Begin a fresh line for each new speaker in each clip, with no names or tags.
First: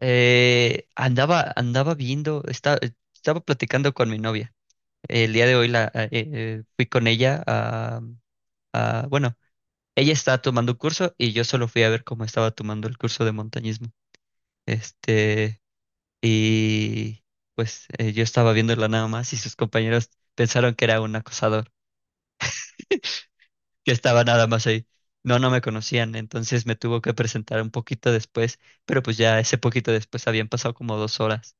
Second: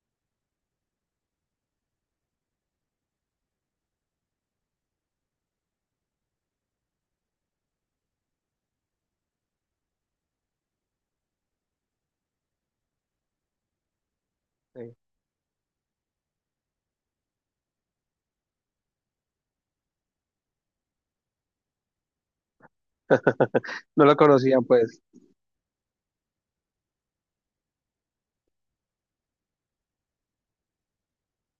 Andaba viendo, estaba platicando con mi novia. El día de hoy fui con ella a, ella estaba tomando un curso y yo solo fui a ver cómo estaba tomando el curso de montañismo.
Sí.
Este, y pues yo estaba viéndola nada más y sus compañeros pensaron que era un acosador, que
No lo
estaba nada
conocían,
más ahí.
pues,
No, no me conocían, entonces me tuvo que presentar un poquito después, pero pues ya ese poquito después habían pasado como 2 horas.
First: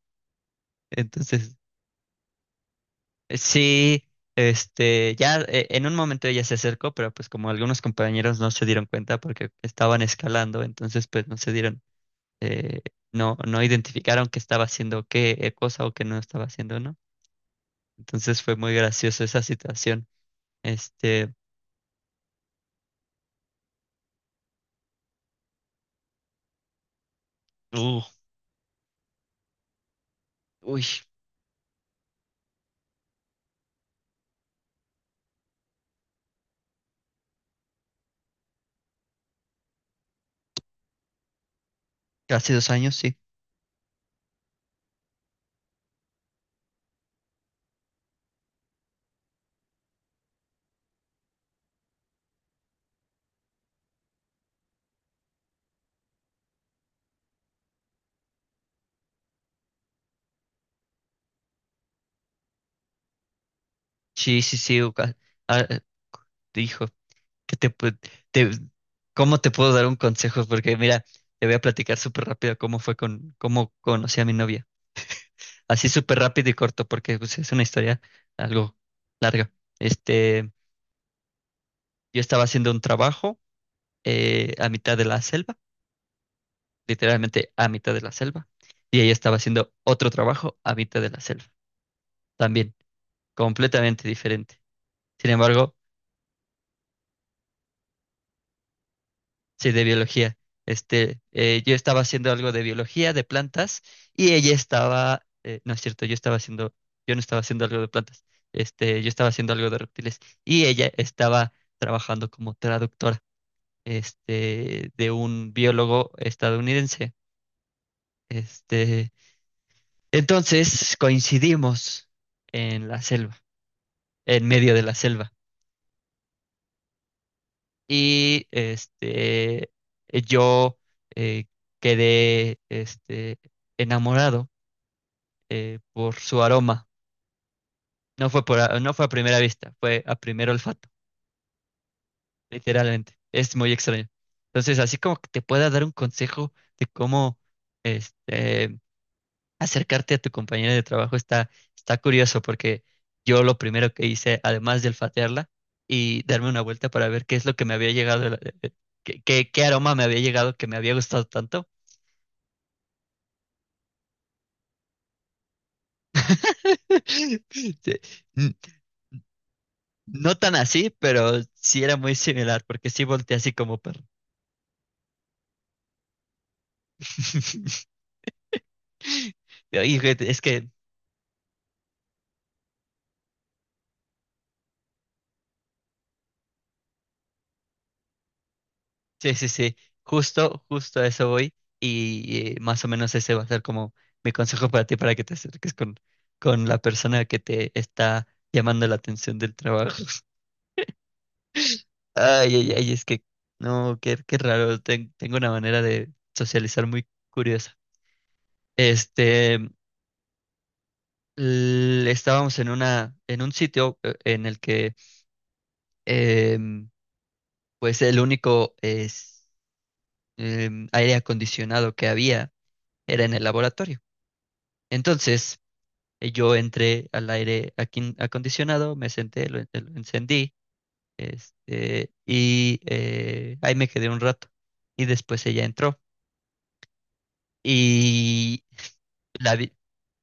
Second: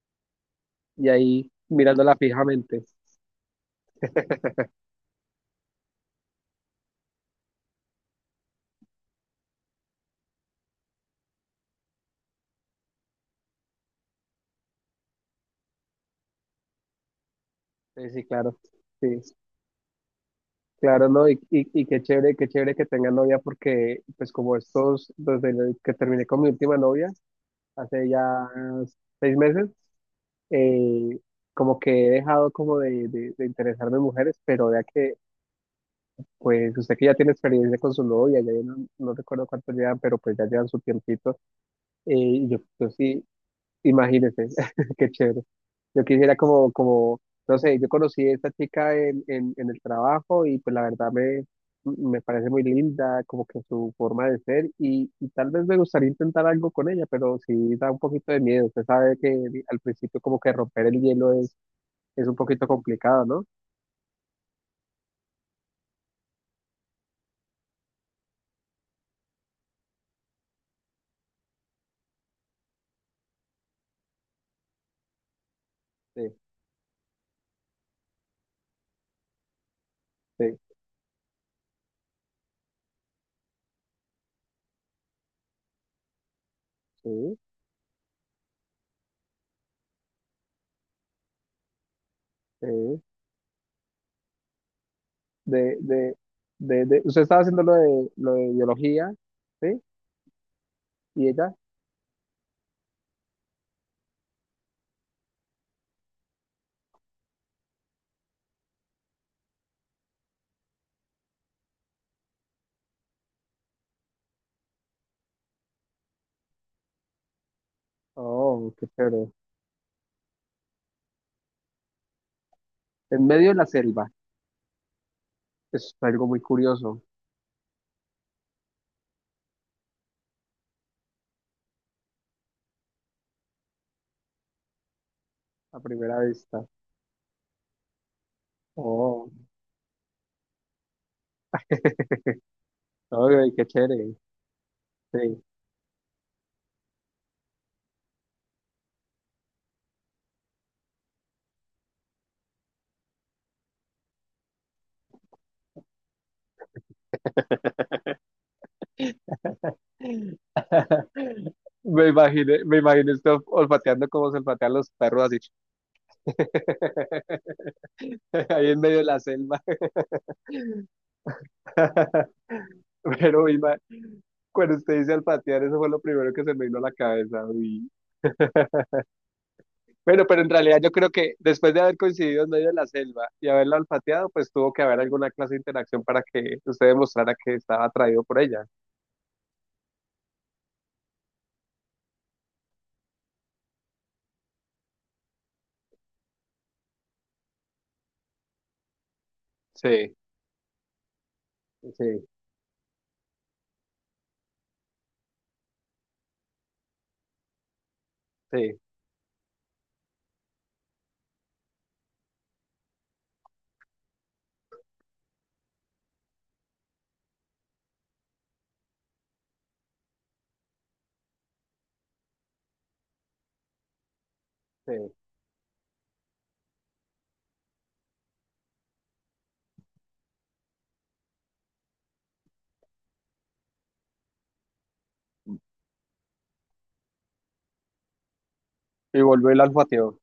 y ahí
Entonces
mirándola fijamente.
Sí. Ya en un momento ella se acercó, pero pues como algunos compañeros no se dieron cuenta porque estaban escalando, entonces pues no se dieron, eh, no, no identificaron que estaba haciendo qué cosa o que no estaba haciendo, ¿no?
Sí, sí,
Entonces fue
claro,
muy
sí,
gracioso esa situación.
claro, ¿no?
Este,
Y qué chévere que tenga novia porque, pues, como estos, desde el que terminé con mi última novia,
uh,
hace ya seis meses,
Uy,
eh, como que he dejado como de interesarme en mujeres, pero ya que, pues, usted que ya tiene experiencia con su novia, no, recuerdo cuánto llevan, pero pues ya llevan su tiempito, y
hace
yo,
dos
yo
años, sí.
sí, Imagínese, qué chévere. Yo quisiera no sé, yo conocí a esta chica en el trabajo y pues la verdad me parece muy linda, como que su forma de ser y tal vez me gustaría intentar algo con ella, pero sí da un poquito de miedo. Usted sabe que al principio como que romper el hielo es un poquito complicado, ¿no?
Sí, sí, sí. u- ca- ah, Dijo, que te, pu- te- ¿Cómo te puedo dar un consejo? Porque mira, te voy a platicar súper rápido cómo conocí a mi novia. Así súper
Sí,
rápido y corto, porque pues es una historia algo larga. Este,
sí,
yo estaba haciendo un trabajo a mitad de la selva,
sí,
literalmente a mitad de la selva, y ella estaba haciendo otro trabajo a mitad de la selva también,
sí.
completamente diferente. Sin embargo,
De, de, usted estaba haciendo lo de biología,
sí,
¿sí?
de biología.
¿Y ella?
Yo estaba haciendo algo de biología, de plantas, y ella estaba, no es cierto, yo estaba haciendo, yo no estaba haciendo algo de plantas, yo estaba haciendo algo de reptiles, y ella estaba trabajando como traductora, de un biólogo estadounidense.
Oh, qué
Este,
chévere.
entonces coincidimos en la
En
selva,
medio de la selva.
en medio de la selva.
Es algo muy curioso
Y este, yo eh, quedé enamorado
a
por
primera
su
vista.
aroma. No fue a
Oh,
primera vista, fue a primer olfato, literalmente.
ay,
Es
qué
muy extraño.
chévere.
Entonces, así como que te
Sí.
pueda dar un consejo de cómo este, acercarte a tu compañera de trabajo está, está curioso porque yo lo primero que hice, además de olfatearla y darme una vuelta para ver qué es lo que me había llegado, de la- de- qué, qué- qué aroma me había llegado que me había gustado tanto.
Me imaginé esto olfateando como se olfatean los perros así.
Sí, n-
Ahí en medio de la selva.
no tan así, pero sí era muy similar porque sí volteé
Pero
así
ima-
como perro.
cuando usted dice olfatear, eso fue lo primero que se me vino a la cabeza. Uy.
Y, güey,
Bueno,
es
pero en
que
realidad yo creo que después de haber coincidido en medio de la selva y haberla olfateado, pues tuvo que haber alguna clase de interacción para que usted demostrara que estaba atraído por ella.
sí, sí, sí. Justo, justo a eso voy. Y más o menos ese va a ser como mi consejo para ti para que te acerques con la persona que te está llamando la atención del trabajo.
Sí, sí,
Ay, ay, ay, es que no, qué, qué raro. Tengo una manera de socializar muy curiosa.
sí,
Este, Estábamos en una, en un sitio en el que em, pues el único aire acondicionado que había era en el laboratorio.
sí.
Entonces, yo entré al acondicionado, me senté, lo encendí, ahí me quedé un rato. Y después ella entró. Y
Y
la
volver
vi-
al patio.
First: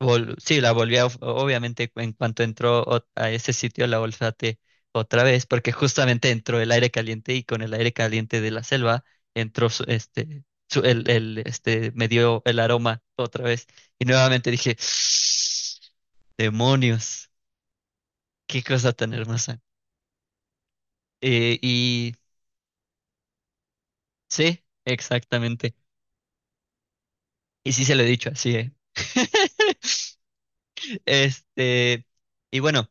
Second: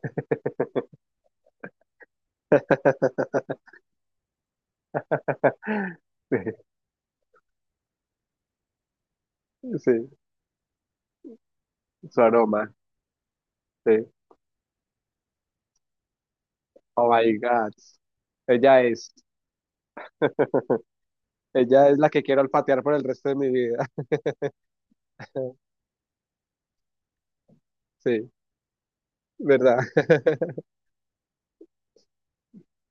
sí, la volví a obviamente, en cuanto entró a ese sitio, la olfateé otra vez, porque justamente
Sí,
entró el aire caliente y con el aire caliente de la selva entró
sí,
me
su
dio el
aroma.
aroma otra vez. Y
Sí.
nuevamente dije,
Oh
demonios.
my God.
Qué
Ella
cosa
es,
tan hermosa. Eh,
ella es la
y
que quiero olfatear por el resto de mi vida.
sí, exactamente. Y sí se lo he dicho
Sí,
así, ¿eh?
¿verdad?
Este, y bueno,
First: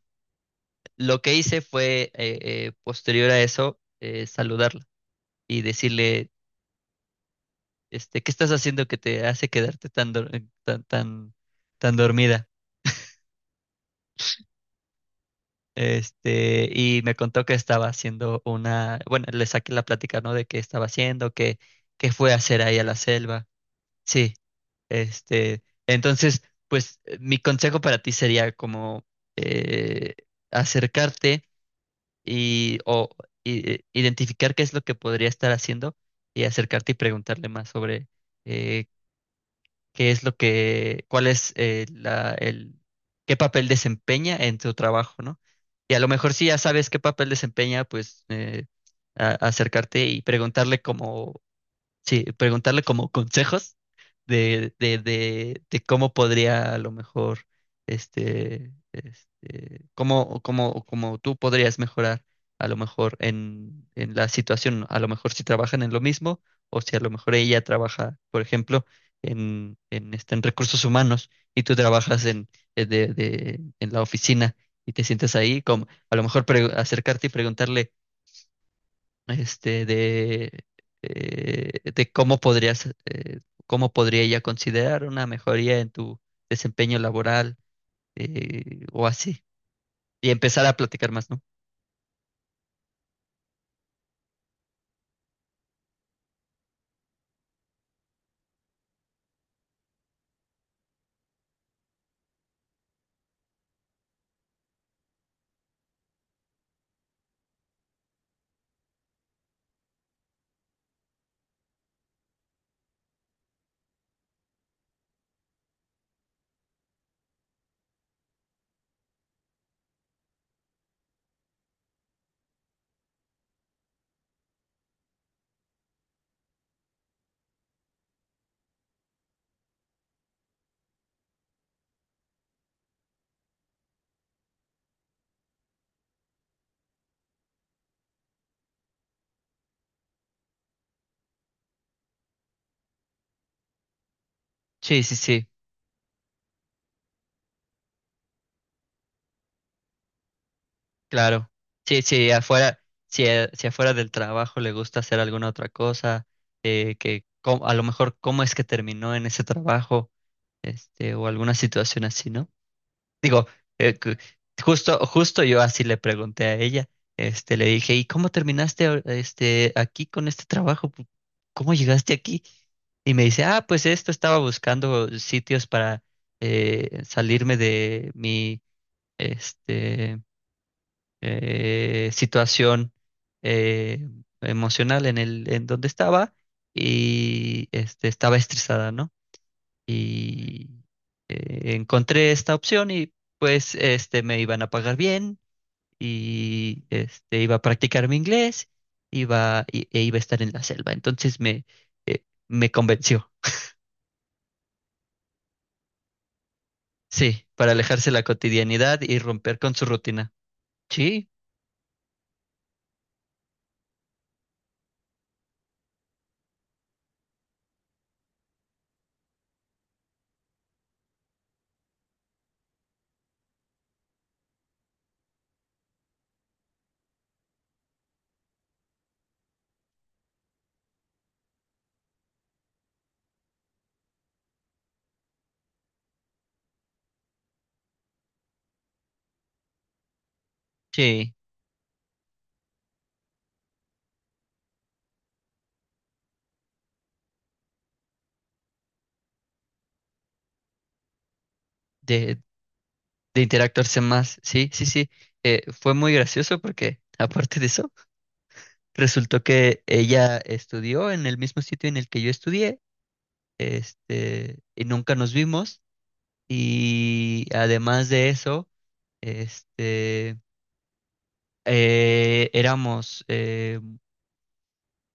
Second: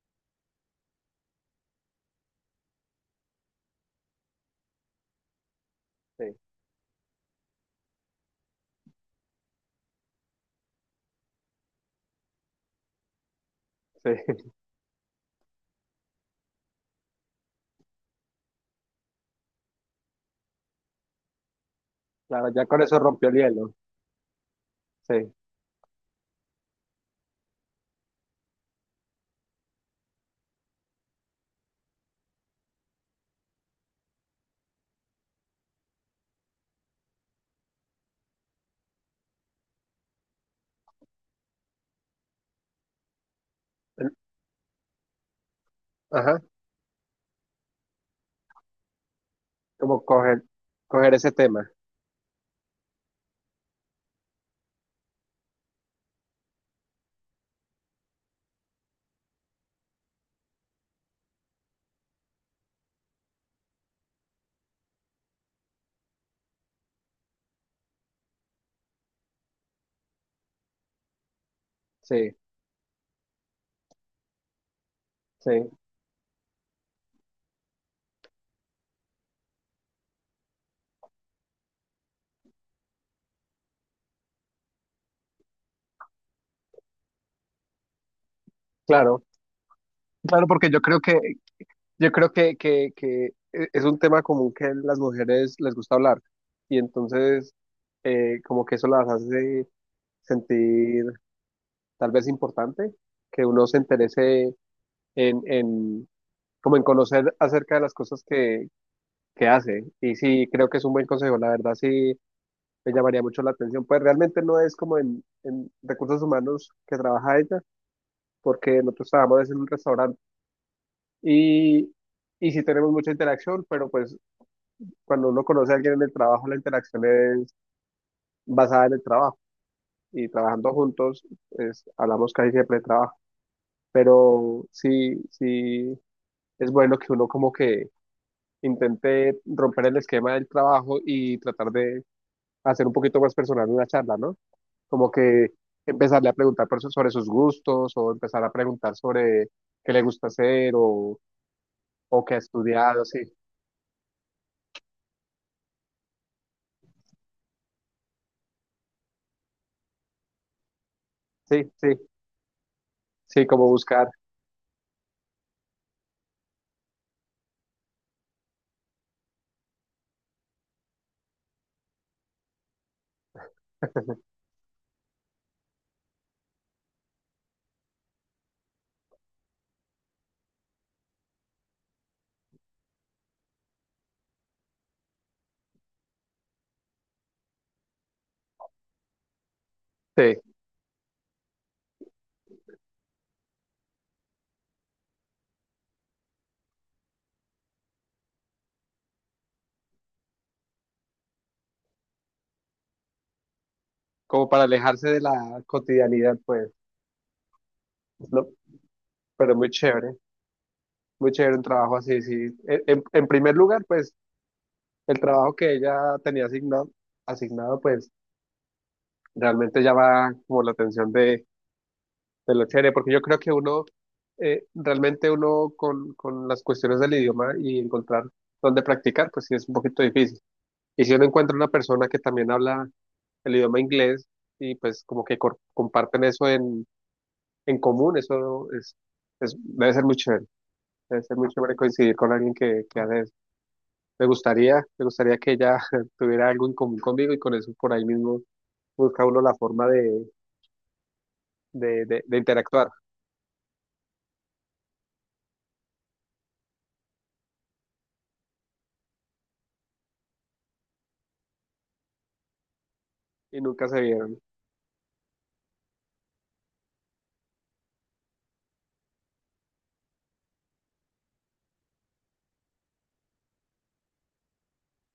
lo que hice fue, posterior a eso, saludarla y
Sí,
decirle, ¿qué estás haciendo que te hace quedarte tan dormida?
sí.
Y me contó que estaba haciendo una, bueno, le saqué la plática, ¿no? De qué estaba haciendo, qué fue a
Claro,
hacer
ya
ahí
con
a la
eso rompió el
selva.
hielo.
Sí.
Sí.
Entonces, pues mi consejo para ti sería como eh, acercarte y identificar qué es lo que podría estar haciendo y acercarte y preguntarle más sobre eh, qué es lo que, cuál es qué papel
El-
desempeña en tu trabajo, ¿no? Y a lo mejor
Ajá.
si ya sabes qué papel desempeña, pues acercarte
Como
y
coger,
preguntarle
coger ese
como
tema.
sí, preguntarle como consejos de cómo podría a lo mejor, cómo tú podrías mejorar a lo mejor en la situación, a lo mejor si trabajan en lo mismo o si a lo mejor ella trabaja, por ejemplo, en recursos humanos y tú trabajas
Sí,
en la oficina y te sientes ahí,
sí.
como a lo mejor acercarte y preguntarle este, de, de cómo podrías, cómo podría ella considerar una mejoría en tu desempeño laboral, o
Claro.
así. Y
Claro,
empezar
porque
a platicar más, ¿no?
yo creo que, que es un tema común que las mujeres les gusta hablar. Y entonces, como que eso las hace sentir tal vez importante, que uno se interese en, como en conocer acerca de las cosas que hace. Y sí, creo que es un buen consejo, la verdad sí me llamaría mucho la atención. Pues realmente no es como en recursos humanos que trabaja ella, porque nosotros trabajamos en un restaurante y, y sí tenemos mucha interacción, pero pues cuando uno conoce a alguien en el trabajo, la interacción es basada en el trabajo y trabajando juntos, es, hablamos casi siempre de trabajo. Pero sí, sí, es bueno que uno como que intente romper el esquema del trabajo y tratar de hacer un poquito más personal una charla, ¿no?
Sí,
Como
sí, sí,
que empezarle a preguntar por sobre sus gustos o empezar a preguntar sobre qué le gusta hacer
claro. Sí,
o
sí,
qué ha
afuera,
estudiado, sí,
si, si afuera del trabajo le gusta hacer alguna otra cosa, a lo mejor cómo es que terminó en ese trabajo, o alguna
sí, sí,
situación así, ¿no?
sí,
Digo,
como
eh,
buscar,
cu- justo, justo yo así le pregunté a ella, le dije, ¿y cómo terminaste aquí con este trabajo? ¿Cómo llegaste aquí? Y me dice, ah, pues esto estaba buscando sitios para salirme de mi este, situación eh, emocional en el, en donde estaba y estaba estresada, ¿no?
sí,
Y encontré esta opción y pues me iban a pagar bien y iba a practicar mi inglés, e iba a estar en la selva. Entonces me convenció.
como para alejarse de la cotidianidad, pues,
Sí, para alejarse de la
¿no?
cotidianidad y
Pero
romper con su rutina. Sí,
muy chévere un trabajo así, sí. En en primer lugar, pues, el trabajo que ella tenía asignado, asignado pues realmente llama como la atención de lo chévere, porque yo creo que uno, realmente uno con las cuestiones del idioma y encontrar dónde practicar, pues sí es un poquito difícil. Y si uno encuentra una persona que también habla el idioma inglés y pues como que comparten eso en común, eso es, debe ser muy chévere, debe
sí,
ser muy chévere coincidir con alguien que hace eso. Me gustaría que ella tuviera algo en común conmigo y con eso por ahí mismo busca uno la forma de
de,
interactuar
de interactuarse más. Sí, sí, sí. Fue muy gracioso porque, aparte de eso, resultó que ella estudió en el mismo sitio en el que yo estudié,
y nunca se vieron.
y nunca nos vimos. Y además de eso, este, éramos,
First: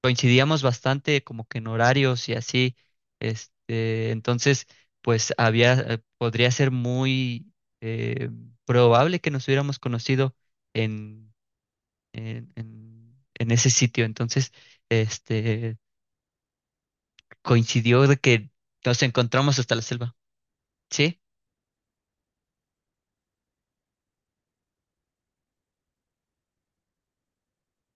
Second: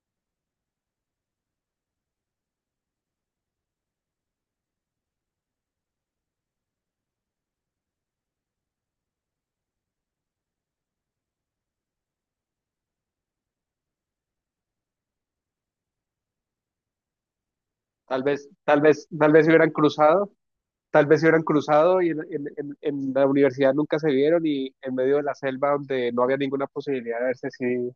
coincidíamos bastante como que en horarios y así. Entonces, pues había, podría ser muy eh, probable que nos hubiéramos conocido en, en ese sitio. Entonces, este, coincidió de
Tal vez,
que
tal
nos
vez, tal vez se
encontramos
hubieran
hasta la selva.
cruzado, tal vez
Sí,
se hubieran cruzado y en la universidad nunca se vieron y en medio de la selva donde no había ninguna posibilidad de verse si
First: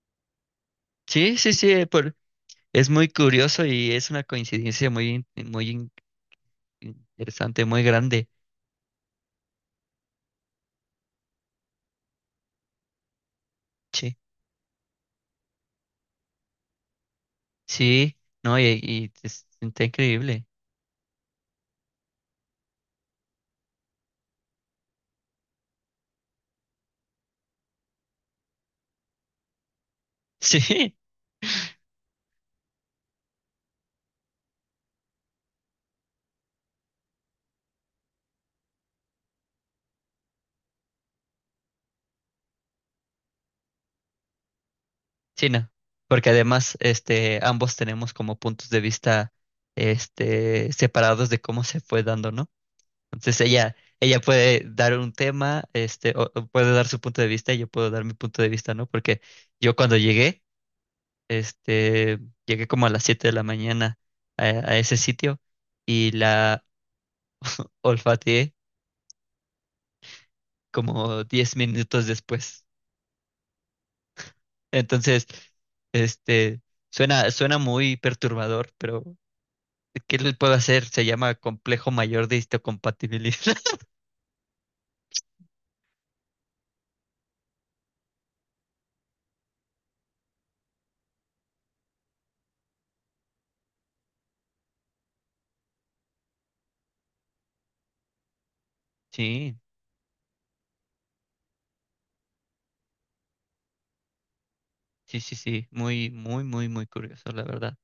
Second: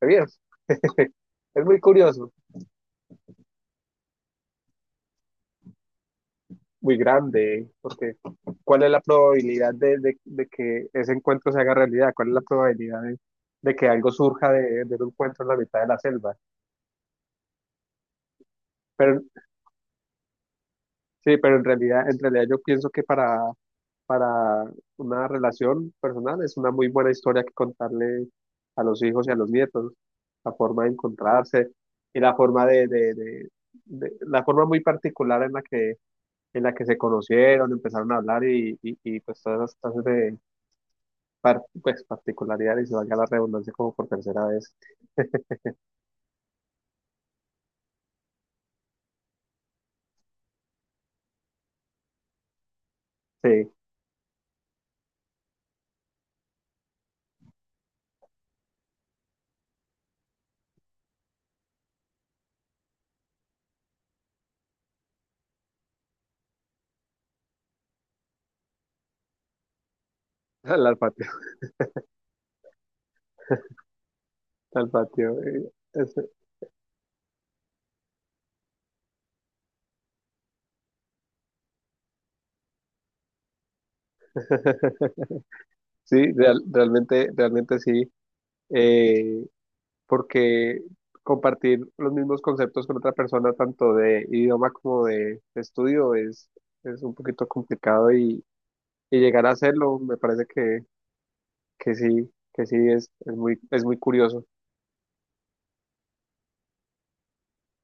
se vieron.
sí, sí,
Es muy
sí, por,
curioso,
es muy curioso y es una coincidencia muy
muy
interesante,
grande,
muy
porque
grande.
¿cuál es la probabilidad de que ese encuentro se haga realidad? ¿Cuál es la probabilidad de que algo
Sí.
surja de un encuentro en la mitad de la selva?
Sí, no, y
Pero
es- está increíble.
sí, pero en realidad yo pienso que para una relación personal es una muy buena historia que contarle a los hijos y a los nietos, la forma de
Sí,
encontrarse y la forma la forma muy particular en la que se conocieron, empezaron a hablar pues todas las clases de pues, particularidades y se valga la redundancia como por tercera vez.
sí, no. Porque además, ambos tenemos como puntos de vista, separados de cómo se fue dando, ¿no? Entonces
Sí,
ella puede dar un tema, o puede dar su punto de vista y yo puedo dar mi punto de vista, ¿no? Porque yo cuando llegué, este, llegué como a las 7 de la mañana a ese sitio y la olfateé
al
como
patio,
10 minutos después.
al
Entonces,
patio.
este, suena, suena muy perturbador, pero ¿qué le puedo hacer? Se llama complejo mayor de histocompatibilidad.
Sí, realmente, realmente sí. Eh, porque compartir los mismos conceptos con otra persona, tanto de idioma como de estudio, es un poquito complicado y llegar a
Sí,
hacerlo me parece que sí es muy curioso.
sí, sí, sí, muy, muy, muy, muy curioso, la verdad.